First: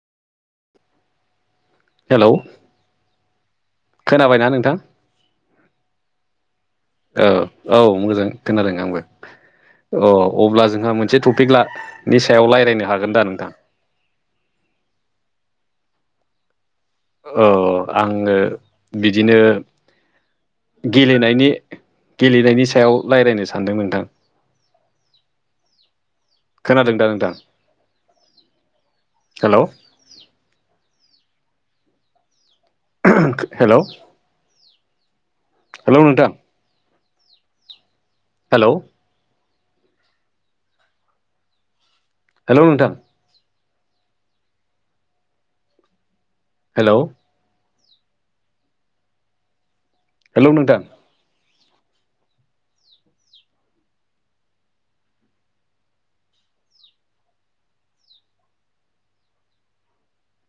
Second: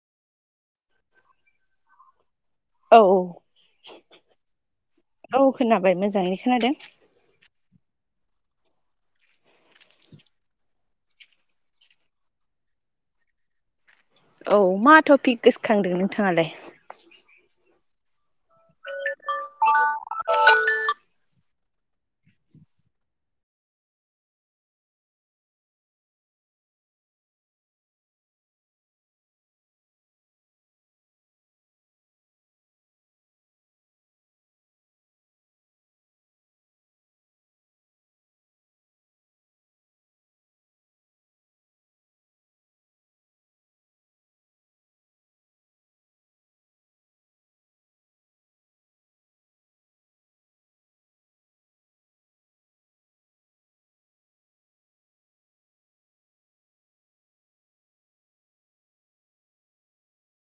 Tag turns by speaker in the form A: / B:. A: hello
B: औ
A: खोनाबायना नोंथां
B: औ औ खोनाबाय मोजाङै खोनादों
A: औ औ मोजां खोनादों आंबो अ अब्ला जोंहा मोनसे टपिक ला नि सायाव लायरायनो हागोन दा नोंथां
B: औ मा थपिक गोसोखांदों नोंथाङालाय
A: अ आङो बिदिनो गेलेनायनि गेलेनायनि सायाव लायरायनो सानदों नोंथां [inaudible] खोनादों दा नोंथां हेल' हेल' हेलौ नोंथां हेल' हेल' नोंथां हेल' हेल' नोंथां